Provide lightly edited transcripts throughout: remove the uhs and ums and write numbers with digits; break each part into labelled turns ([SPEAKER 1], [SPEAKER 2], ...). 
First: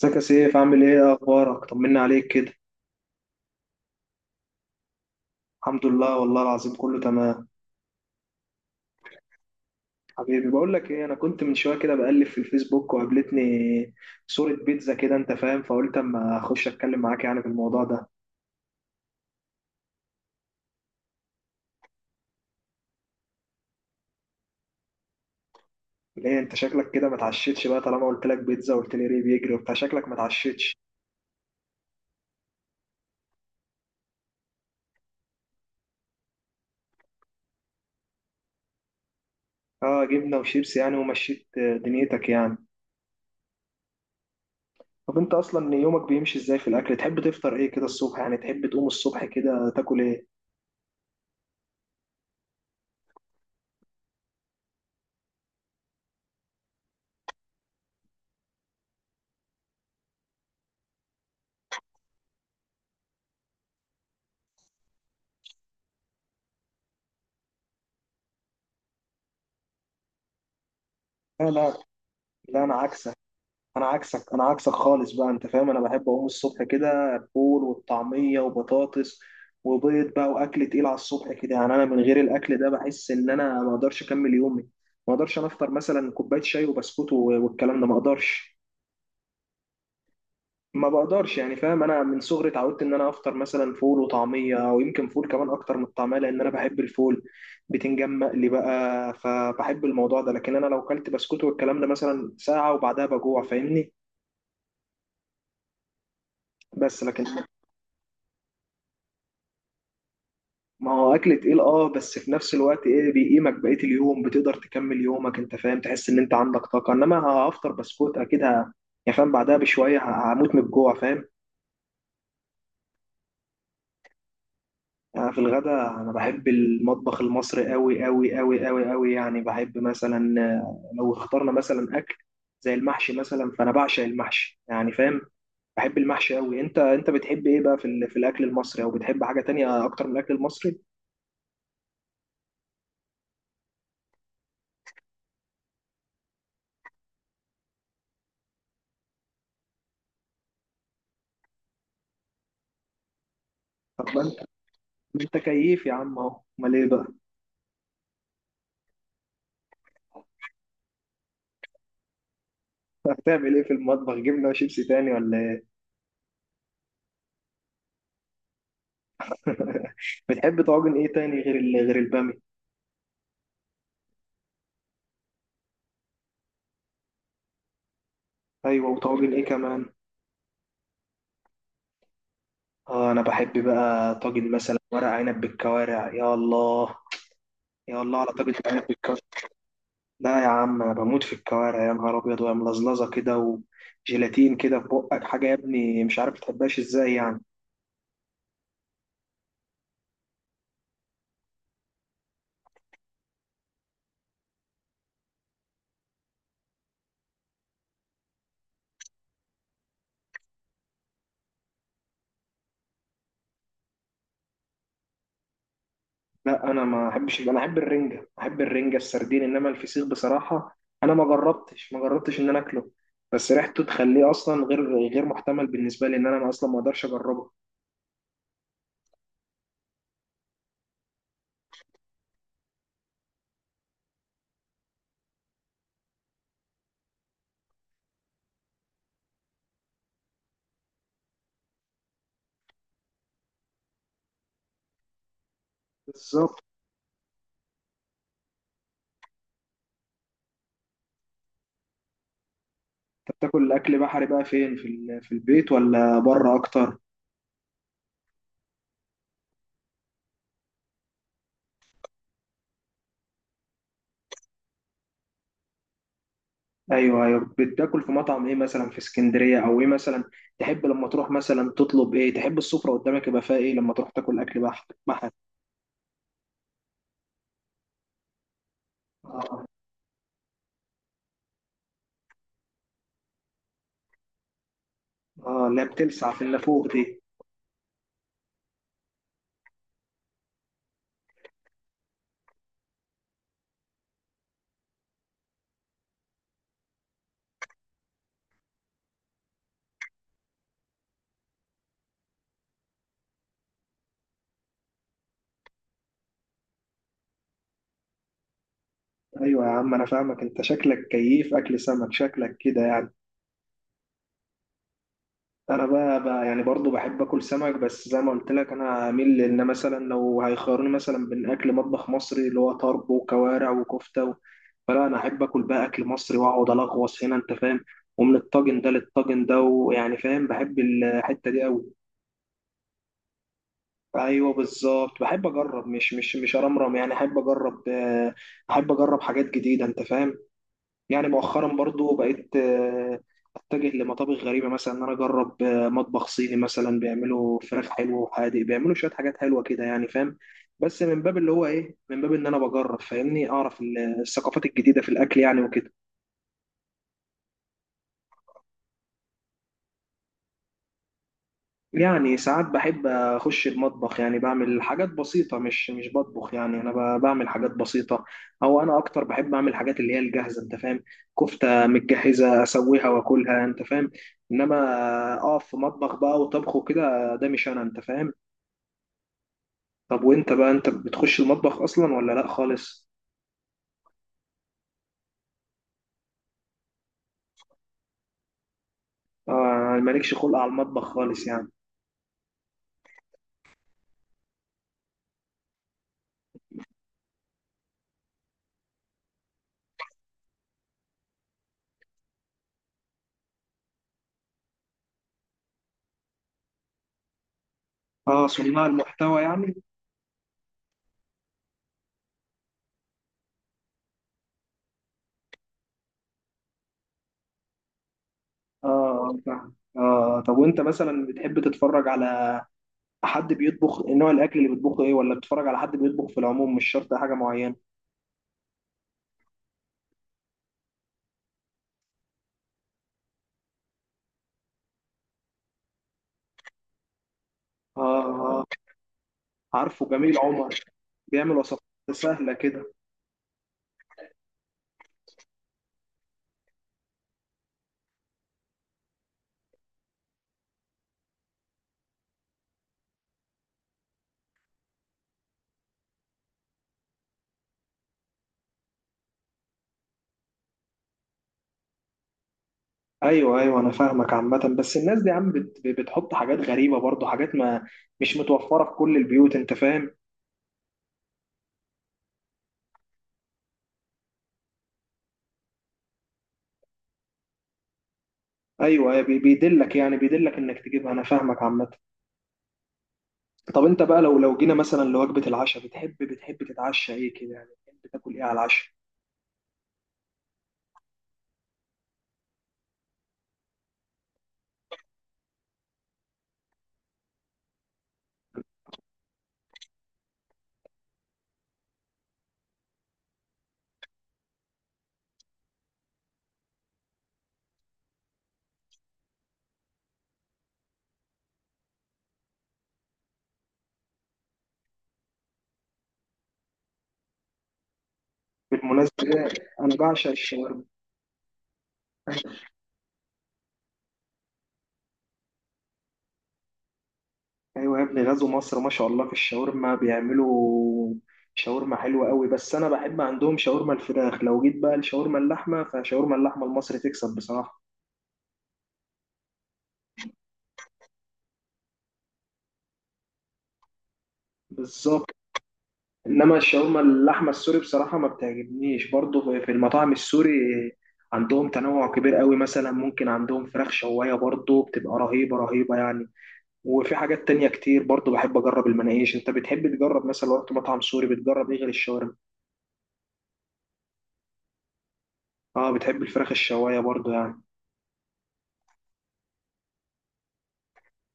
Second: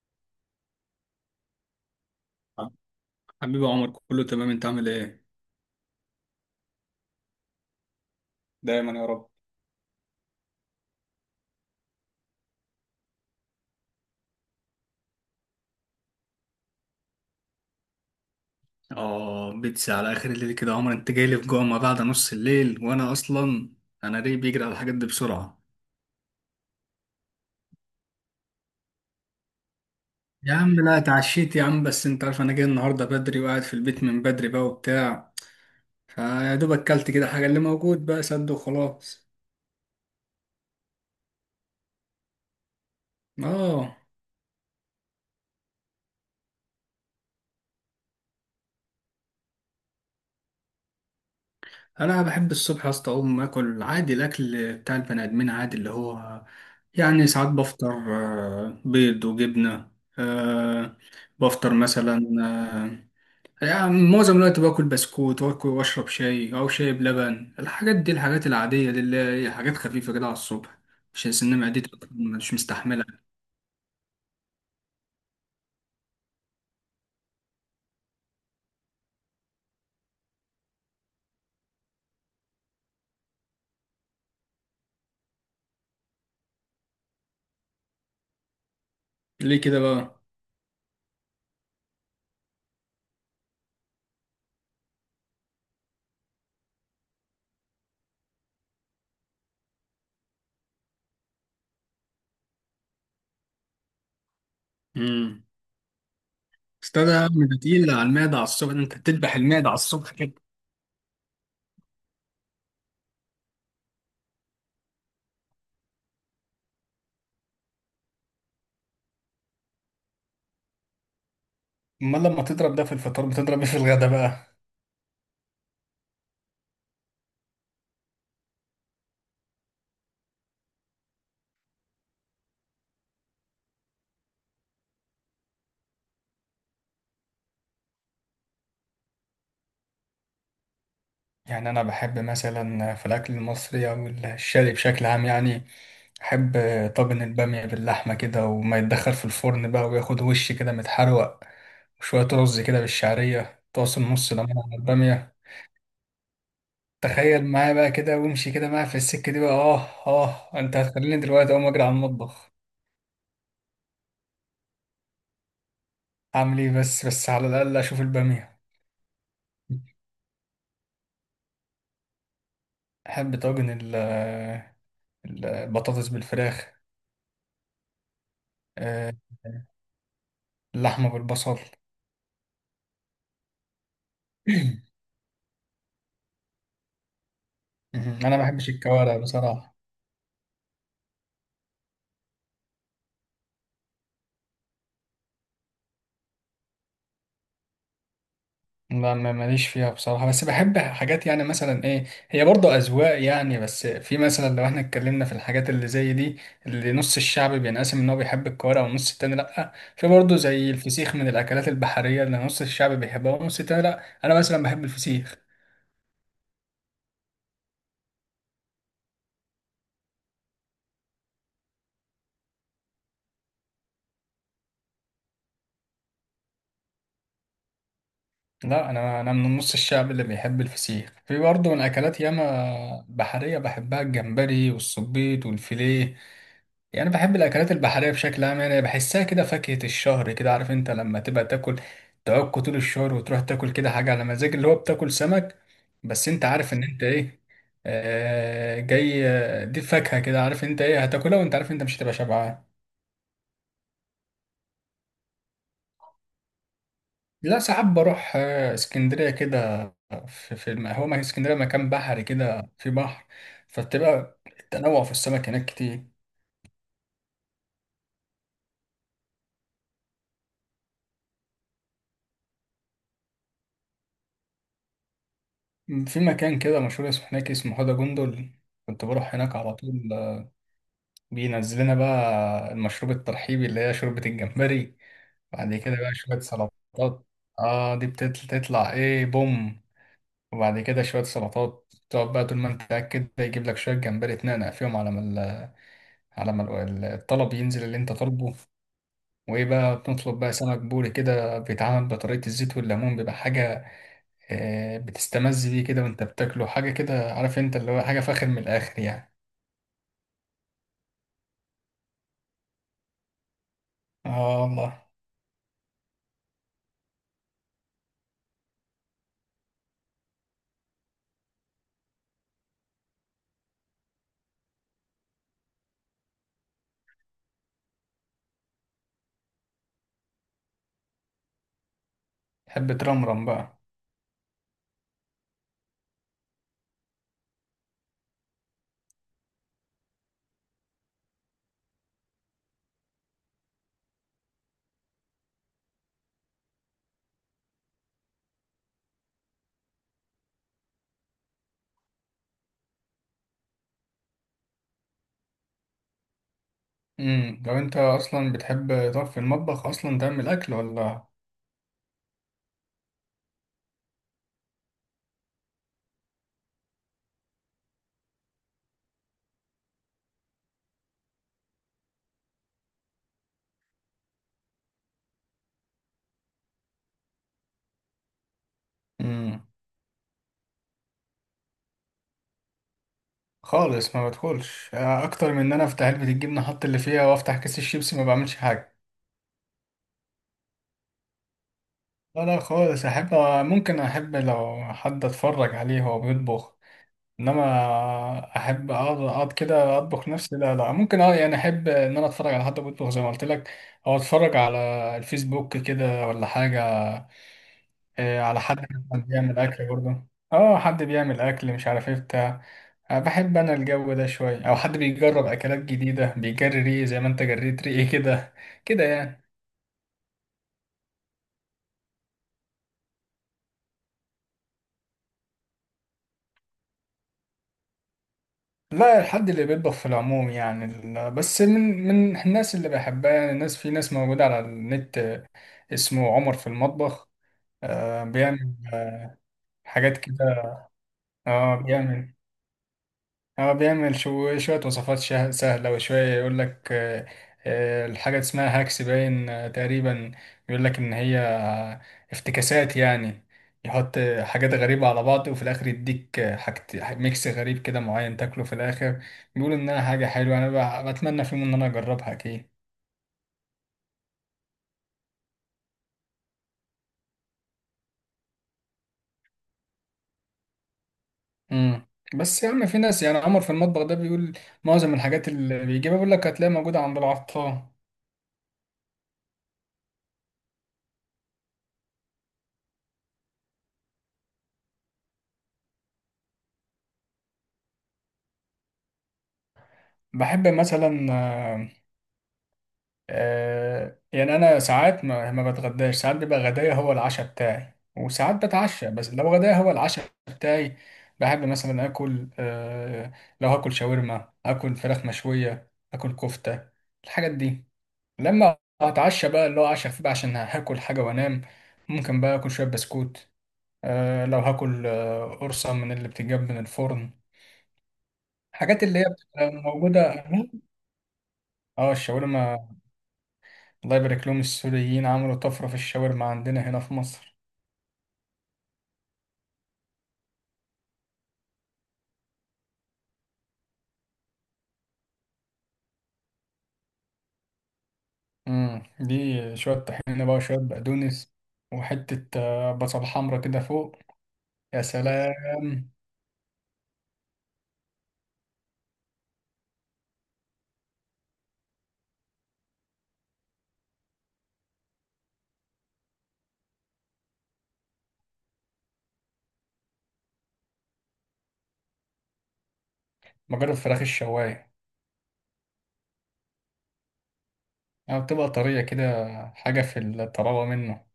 [SPEAKER 1] ازيك يا سيف، عامل ايه؟ إيه اخبارك؟ طمنا عليك كده.
[SPEAKER 2] حبيبي عمر كله تمام، انت عامل ايه؟
[SPEAKER 1] الحمد لله والله العظيم كله تمام.
[SPEAKER 2] دايما يا رب.
[SPEAKER 1] حبيبي بقول لك ايه، انا كنت من شويه كده بقلب في الفيسبوك وقابلتني صوره بيتزا كده، انت فاهم، فقلت اما اخش اتكلم معاك يعني في الموضوع ده.
[SPEAKER 2] اه بيتسي على اخر الليل كده يا عمر، انت جاي لي في جوع ما بعد نص الليل، وانا اصلا انا ريقي بيجري على الحاجات دي بسرعه.
[SPEAKER 1] ليه انت شكلك كده ما اتعشتش بقى؟ طالما قلت لك بيتزا وقلت لي ريه بيجري وبتاع، شكلك ما
[SPEAKER 2] يا
[SPEAKER 1] اتعشتش.
[SPEAKER 2] عم لا اتعشيت يا عم، بس انت عارف انا جاي النهارده بدري وقاعد في البيت من بدري بقى وبتاع، فيا دوب اكلت كده حاجه اللي موجود بقى سد وخلاص.
[SPEAKER 1] اه، جبنه وشيبس يعني ومشيت، دنيتك يعني.
[SPEAKER 2] اه
[SPEAKER 1] طب انت اصلا يومك بيمشي ازاي في الاكل؟ تحب تفطر ايه كده الصبح يعني؟ تحب تقوم الصبح كده تاكل ايه؟
[SPEAKER 2] انا بحب الصبح يا اسطى اقوم اكل عادي، الاكل بتاع البني ادمين عادي اللي هو يعني ساعات بفطر بيض وجبنه، آه، بفطر مثلا يعني معظم الوقت باكل بسكوت واكل واشرب شاي او شاي بلبن، الحاجات دي الحاجات العاديه دي اللي هي حاجات خفيفه كده على الصبح، عشان
[SPEAKER 1] لا،
[SPEAKER 2] سن
[SPEAKER 1] لا.
[SPEAKER 2] معدتي مش
[SPEAKER 1] لا انا عكسك،
[SPEAKER 2] مستحملها.
[SPEAKER 1] انا عكسك، انا عكسك خالص بقى، انت فاهم. انا بحب اقوم الصبح كده الفول والطعميه وبطاطس وبيض بقى، واكل تقيل على الصبح كده يعني. انا من غير الاكل ده بحس ان انا ما اقدرش اكمل يومي. ما اقدرش انا افطر مثلا كوبايه شاي وبسكوت والكلام ده، ما اقدرش.
[SPEAKER 2] ليه كده بقى؟
[SPEAKER 1] ما بقدرش يعني، فاهم، انا من صغري اتعودت ان انا افطر مثلا فول وطعميه او يمكن فول كمان اكتر من الطعميه لان انا بحب الفول بتنجان مقلي بقى، فبحب الموضوع ده. لكن انا لو كلت بسكوت والكلام ده مثلا ساعه وبعدها بجوع، فاهمني.
[SPEAKER 2] امم
[SPEAKER 1] بس
[SPEAKER 2] استاذ يا
[SPEAKER 1] لكن.
[SPEAKER 2] عم، ده تقيل على المعده على الصبح، انت بتذبح المعده على الصبح كده.
[SPEAKER 1] ما هو اكل تقيل، اه، بس في نفس الوقت ايه، بيقيمك بقيه اليوم، بتقدر تكمل يومك، انت فاهم، تحس ان انت عندك طاقه. انما هفطر بسكوت، اكيد، يعني فاهم، بعدها بشويه هموت من الجوع، فاهم.
[SPEAKER 2] امال لما تضرب ده في الفطار بتضرب ايه في الغدا بقى؟
[SPEAKER 1] أنا في الغدا، انا بحب المطبخ المصري قوي قوي قوي قوي قوي يعني. بحب مثلا، لو اخترنا مثلا اكل زي المحشي مثلا، فانا بعشق المحشي يعني، فاهم. بحب المحشي قوي. انت انت بتحب ايه بقى في الاكل المصري؟ او بتحب حاجه تانية اكتر من الاكل المصري؟
[SPEAKER 2] يعني أنا بحب مثلا في الأكل المصري أو الشرقي بشكل عام، يعني أحب طاجن البامية باللحمة كده وما يتدخل في الفرن بقى وياخد وش كده متحروق، وشوية رز كده بالشعرية طاسة
[SPEAKER 1] طب ما
[SPEAKER 2] نص
[SPEAKER 1] انت
[SPEAKER 2] ليمون على
[SPEAKER 1] ما انت
[SPEAKER 2] البامية.
[SPEAKER 1] كيف يا عم اهو، امال ايه بقى؟
[SPEAKER 2] تخيل معايا بقى كده وامشي كده معايا في السكة دي بقى، آه. آه أنت هتخليني دلوقتي أقوم أجري على المطبخ.
[SPEAKER 1] هتعمل ايه في المطبخ؟ جبنه وشيبسي تاني ولا ايه؟
[SPEAKER 2] أعمل إيه، بس على الأقل أشوف البامية.
[SPEAKER 1] بتحب طواجن ايه تاني غير البامي؟
[SPEAKER 2] أحب طاجن البطاطس بالفراخ،
[SPEAKER 1] ايوه،
[SPEAKER 2] آه،
[SPEAKER 1] وطواجن ايه كمان؟
[SPEAKER 2] اللحمة بالبصل.
[SPEAKER 1] اه، انا بحب بقى طاجن مثلا ورق عنب بالكوارع، يا الله. يا الله
[SPEAKER 2] مم.
[SPEAKER 1] على
[SPEAKER 2] انا ما
[SPEAKER 1] طاجن
[SPEAKER 2] بحبش
[SPEAKER 1] عنب
[SPEAKER 2] الكوارع
[SPEAKER 1] بالكوارع!
[SPEAKER 2] بصراحه.
[SPEAKER 1] لا يا عم، انا بموت في الكوارع، يا نهار ابيض، وهي ملزلزه كده وجيلاتين كده في بقك. حاجه يا ابني، مش عارف تحبهاش ازاي يعني.
[SPEAKER 2] لا ماليش فيها بصراحه، بس بحب حاجات يعني مثلا ايه، هي برضه اذواق يعني، بس في مثلا لو احنا اتكلمنا في الحاجات اللي زي دي، اللي نص الشعب بينقسم ان هو بيحب الكوارع والنص التاني لا، في برضه زي الفسيخ من الاكلات البحريه اللي نص الشعب بيحبها والنص التاني لا، انا مثلا بحب الفسيخ.
[SPEAKER 1] لا انا ما احبش، انا احب الرنجه، احب الرنجه السردين، انما الفسيخ بصراحه انا ما جربتش ما جربتش ان انا اكله. بس ريحته تخليه اصلا غير محتمل بالنسبه لي، ان انا اصلا ما اقدرش اجربه.
[SPEAKER 2] لا انا من نص الشعب اللي بيحب الفسيخ، في برضه من اكلات ياما بحريه بحبها الجمبري والصبيط والفيليه، يعني بحب الاكلات البحريه بشكل عام، يعني بحسها كده فاكهه الشهر كده، عارف انت لما تبقى تاكل تعك طول الشهر وتروح تاكل كده حاجه على مزاج اللي هو بتاكل سمك، بس انت
[SPEAKER 1] بالظبط.
[SPEAKER 2] عارف ان انت ايه، آه جاي دي فاكهه كده، عارف انت ايه هتاكلها وانت عارف انت مش هتبقى شبعان.
[SPEAKER 1] انت بتاكل اكل بحري بقى فين، في البيت ولا بره اكتر؟
[SPEAKER 2] لا ساعات بروح اسكندريه كده، في هو ما اسكندريه مكان بحري كده في بحر، فبتبقى التنوع في السمك هناك كتير.
[SPEAKER 1] ايوه ايوه. بتاكل في مطعم ايه مثلا في اسكندريه، او ايه مثلا؟ تحب لما تروح مثلا تطلب ايه؟ تحب السفره قدامك يبقى فيها ايه لما تروح تاكل اكل بحري بحري؟
[SPEAKER 2] في مكان كده مشهور اسمه هناك اسمه حوضة جندل، كنت بروح هناك
[SPEAKER 1] اه.
[SPEAKER 2] على طول. بينزلنا بقى المشروب الترحيبي اللي هي شوربة الجمبري،
[SPEAKER 1] اه،
[SPEAKER 2] بعد
[SPEAKER 1] اللي هي
[SPEAKER 2] كده بقى
[SPEAKER 1] بتلسع
[SPEAKER 2] شوية
[SPEAKER 1] في النافوخ دي.
[SPEAKER 2] سلطات، اه دي بتطلع ايه بوم، وبعد كده شوية سلطات تقعد بقى طول ما انت قاعد كده يجيب لك شوية جمبري تنقنق فيهم على ما ال- على ما ال- الطلب ينزل اللي انت طالبه، وايه بقى بنطلب بقى سمك بوري كده بيتعمل بطريقة الزيت والليمون، بيبقى حاجة بتستمز بيه كده وانت بتاكله حاجة كده، عارف انت اللي هو حاجة فاخر من الآخر يعني.
[SPEAKER 1] ايوه يا عم، انا فاهمك، انت شكلك كيف اكل سمك، شكلك كده يعني.
[SPEAKER 2] اه والله.
[SPEAKER 1] انا بقى يعني برضو بحب اكل سمك، بس زي ما قلت لك، انا اميل لان مثلا لو هيخيروني مثلا بين اكل مطبخ مصري اللي هو طرب وكوارع وكفته و... فلا انا احب اكل بقى اكل مصري واقعد الغوص هنا، انت فاهم. ومن الطاجن ده للطاجن ده، ويعني فاهم، بحب الحته دي قوي.
[SPEAKER 2] تحب ترمرم بقى؟
[SPEAKER 1] ايوه بالظبط، بحب اجرب، مش ارمرم يعني، احب اجرب، احب اجرب حاجات جديده، انت فاهم. يعني مؤخرا برضو بقيت، اتجه لمطابخ غريبه، مثلا ان انا اجرب مطبخ صيني مثلا، بيعملوا فراخ حلوه وحادق، بيعملوا شويه حاجات حلوه كده يعني، فاهم. بس من باب اللي هو ايه، من باب ان انا بجرب، فاهمني، اعرف الثقافات الجديده في الاكل يعني، وكده.
[SPEAKER 2] لو انت اصلا بتحب تقف في المطبخ اصلا تعمل اكل ولا؟
[SPEAKER 1] يعني ساعات بحب اخش المطبخ، يعني بعمل حاجات بسيطه، مش بطبخ يعني، انا بعمل حاجات بسيطه. او انا اكتر بحب اعمل حاجات اللي هي الجاهزه، انت فاهم. كفته متجهزه اسويها واكلها، انت فاهم. انما اقف في مطبخ بقى وطبخ وكده، ده مش انا، انت فاهم.
[SPEAKER 2] امم
[SPEAKER 1] طب وانت بقى، انت بتخش المطبخ اصلا ولا لا خالص؟
[SPEAKER 2] خالص، ما بدخلش اكتر من ان انا افتح علبة الجبنة احط اللي فيها وافتح كيس الشيبسي، ما بعملش حاجة.
[SPEAKER 1] آه، مالكش خلق على المطبخ خالص يعني.
[SPEAKER 2] لا لا خالص احب، ممكن احب لو حد اتفرج عليه وهو بيطبخ، انما احب اقعد كده اطبخ نفسي لا لا ممكن، اه يعني احب ان انا اتفرج على حد بيطبخ زي ما قلت لك، او اتفرج على الفيسبوك كده ولا حاجة،
[SPEAKER 1] اه،
[SPEAKER 2] على حد
[SPEAKER 1] صناع
[SPEAKER 2] مثلاً
[SPEAKER 1] المحتوى
[SPEAKER 2] بيعمل
[SPEAKER 1] يعني.
[SPEAKER 2] أكل برضه. اه حد بيعمل أكل مش عارف ايه بتاع، بحب أنا الجو ده شوية أو حد بيجرب أكلات جديدة بيجري ريقي زي ما أنت جريت ريقي كده، كده
[SPEAKER 1] اه
[SPEAKER 2] يعني.
[SPEAKER 1] فاهم. اه طب وانت مثلا بتحب تتفرج على حد بيطبخ، نوع الاكل اللي بيطبخه ايه؟ ولا بتتفرج على حد بيطبخ في العموم، مش شرط حاجه معينه؟
[SPEAKER 2] لا الحد اللي بيطبخ في العموم، يعني بس من الناس اللي بحبها يعني، الناس في ناس موجودة على النت، اسمه عمر في المطبخ،
[SPEAKER 1] اه.
[SPEAKER 2] بيعمل
[SPEAKER 1] اه، عارفه
[SPEAKER 2] حاجات
[SPEAKER 1] جميل
[SPEAKER 2] كده.
[SPEAKER 1] عمر. بيعمل
[SPEAKER 2] اه
[SPEAKER 1] وصفات
[SPEAKER 2] بيعمل،
[SPEAKER 1] سهله كده.
[SPEAKER 2] هو بيعمل شوية وصفات سهلة، وشوية يقول لك الحاجة اسمها هاكس باين تقريبا، يقول لك إن هي افتكاسات يعني، يحط حاجات غريبة على بعض، وفي الآخر يديك حاجة ميكس غريب كده معين تاكله في الآخر، بيقول إنها حاجة حلوة، أنا بتمنى في يوم إن أنا أجربها أكيد.
[SPEAKER 1] ايوه ايوه، انا فاهمك عامه، بس الناس دي يا عم بتحط حاجات غريبه برضو، حاجات ما مش متوفره في كل البيوت، انت فاهم.
[SPEAKER 2] مم. بس يا عم في ناس يعني عمر في المطبخ ده بيقول معظم الحاجات اللي بيجيبها بيقول لك هتلاقيها موجودة عند العطار.
[SPEAKER 1] ايوه، أيوة، بيدلك يعني، بيدلك انك تجيبها، انا فاهمك عامه. طب انت بقى لو جينا مثلا لوجبه العشاء، بتحب تتعشى ايه كده يعني؟ بتحب تاكل ايه على العشاء؟
[SPEAKER 2] بحب مثلا يعني انا ساعات ما بتغداش، ساعات بيبقى غدايا هو العشاء بتاعي وساعات بتعشى، بس لو غدايا هو العشاء بتاعي بحب مثلا اكل لو هاكل شاورما اكل فراخ مشوية اكل كفتة الحاجات دي، لما اتعشى بقى اللي هو عشاء خفيف عشان هاكل حاجة وانام، ممكن بقى اكل شوية بسكوت، لو هاكل قرصة من اللي بتتجاب من الفرن، الحاجات اللي هي
[SPEAKER 1] بالمناسبه
[SPEAKER 2] بتبقى
[SPEAKER 1] انا بعشق
[SPEAKER 2] موجودة.
[SPEAKER 1] الشاورما.
[SPEAKER 2] اه الشاورما، الله يبارك لهم السوريين عملوا طفرة في الشاورما عندنا هنا في مصر.
[SPEAKER 1] ايوه يا ابني، غزو مصر ما شاء الله في الشاورما، بيعملوا شاورما حلوه قوي. بس انا بحب عندهم شاورما الفراخ، لو جيت بقى لشاورما اللحمه، فشاورما اللحمه المصري تكسب بصراحه.
[SPEAKER 2] امم، دي شوية طحينة بقى وشوية بقدونس، وحتة بصل حمرا كده فوق، يا
[SPEAKER 1] بالظبط.
[SPEAKER 2] سلام.
[SPEAKER 1] انما الشاورما اللحمه السوري بصراحه ما بتعجبنيش. برضو في المطاعم السوري عندهم تنوع كبير قوي، مثلا ممكن عندهم فراخ شوايه برضو بتبقى رهيبه رهيبه يعني. وفي حاجات تانية كتير برضو بحب اجرب المناقيش. انت بتحب تجرب مثلا لو رحت مطعم سوري بتجرب ايه غير الشاورما؟
[SPEAKER 2] مجرد فراخ الشواية،
[SPEAKER 1] اه، بتحب الفراخ الشوايه برضو يعني.
[SPEAKER 2] يعني بتبقى طرية كده، حاجة في الطراوة منه،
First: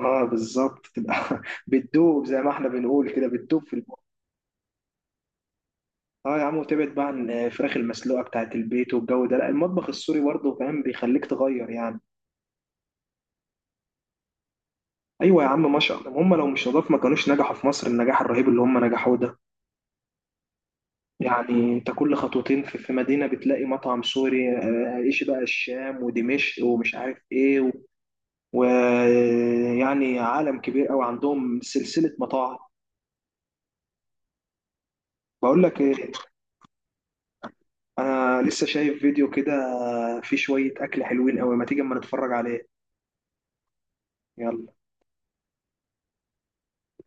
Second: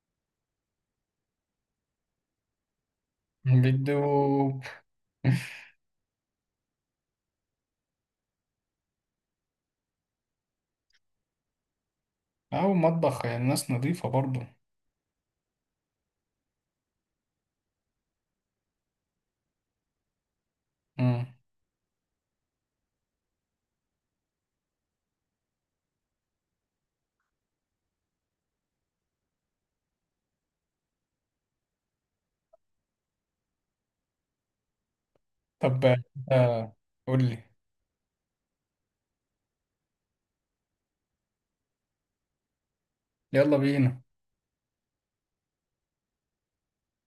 [SPEAKER 1] اه بالظبط، تبقى بتدوب زي ما احنا بنقول كده، بتدوب في البق.
[SPEAKER 2] بيدوب.
[SPEAKER 1] اه يا عم، وتبعد بقى عن الفراخ المسلوقه بتاعت البيت والجو ده. لا، المطبخ السوري برضه، فاهم، بيخليك تغير يعني.
[SPEAKER 2] أو مطبخ يعني ناس نظيفة برضه.
[SPEAKER 1] ايوه يا عم ما شاء الله، هم لو مش نضاف ما كانوش نجحوا في مصر النجاح الرهيب اللي هم نجحوه ده.
[SPEAKER 2] امم.
[SPEAKER 1] يعني انت كل خطوتين في مدينه بتلاقي مطعم سوري، ايش بقى الشام ودمشق ومش عارف ايه، ويعني عالم كبير قوي، عندهم سلسله مطاعم. بقول لك
[SPEAKER 2] طب
[SPEAKER 1] إيه،
[SPEAKER 2] آه، قول لي.
[SPEAKER 1] انا لسه شايف فيديو كده فيه شوية اكل حلوين قوي، ما تيجي اما نتفرج عليه.
[SPEAKER 2] يلا بينا.
[SPEAKER 1] يلا.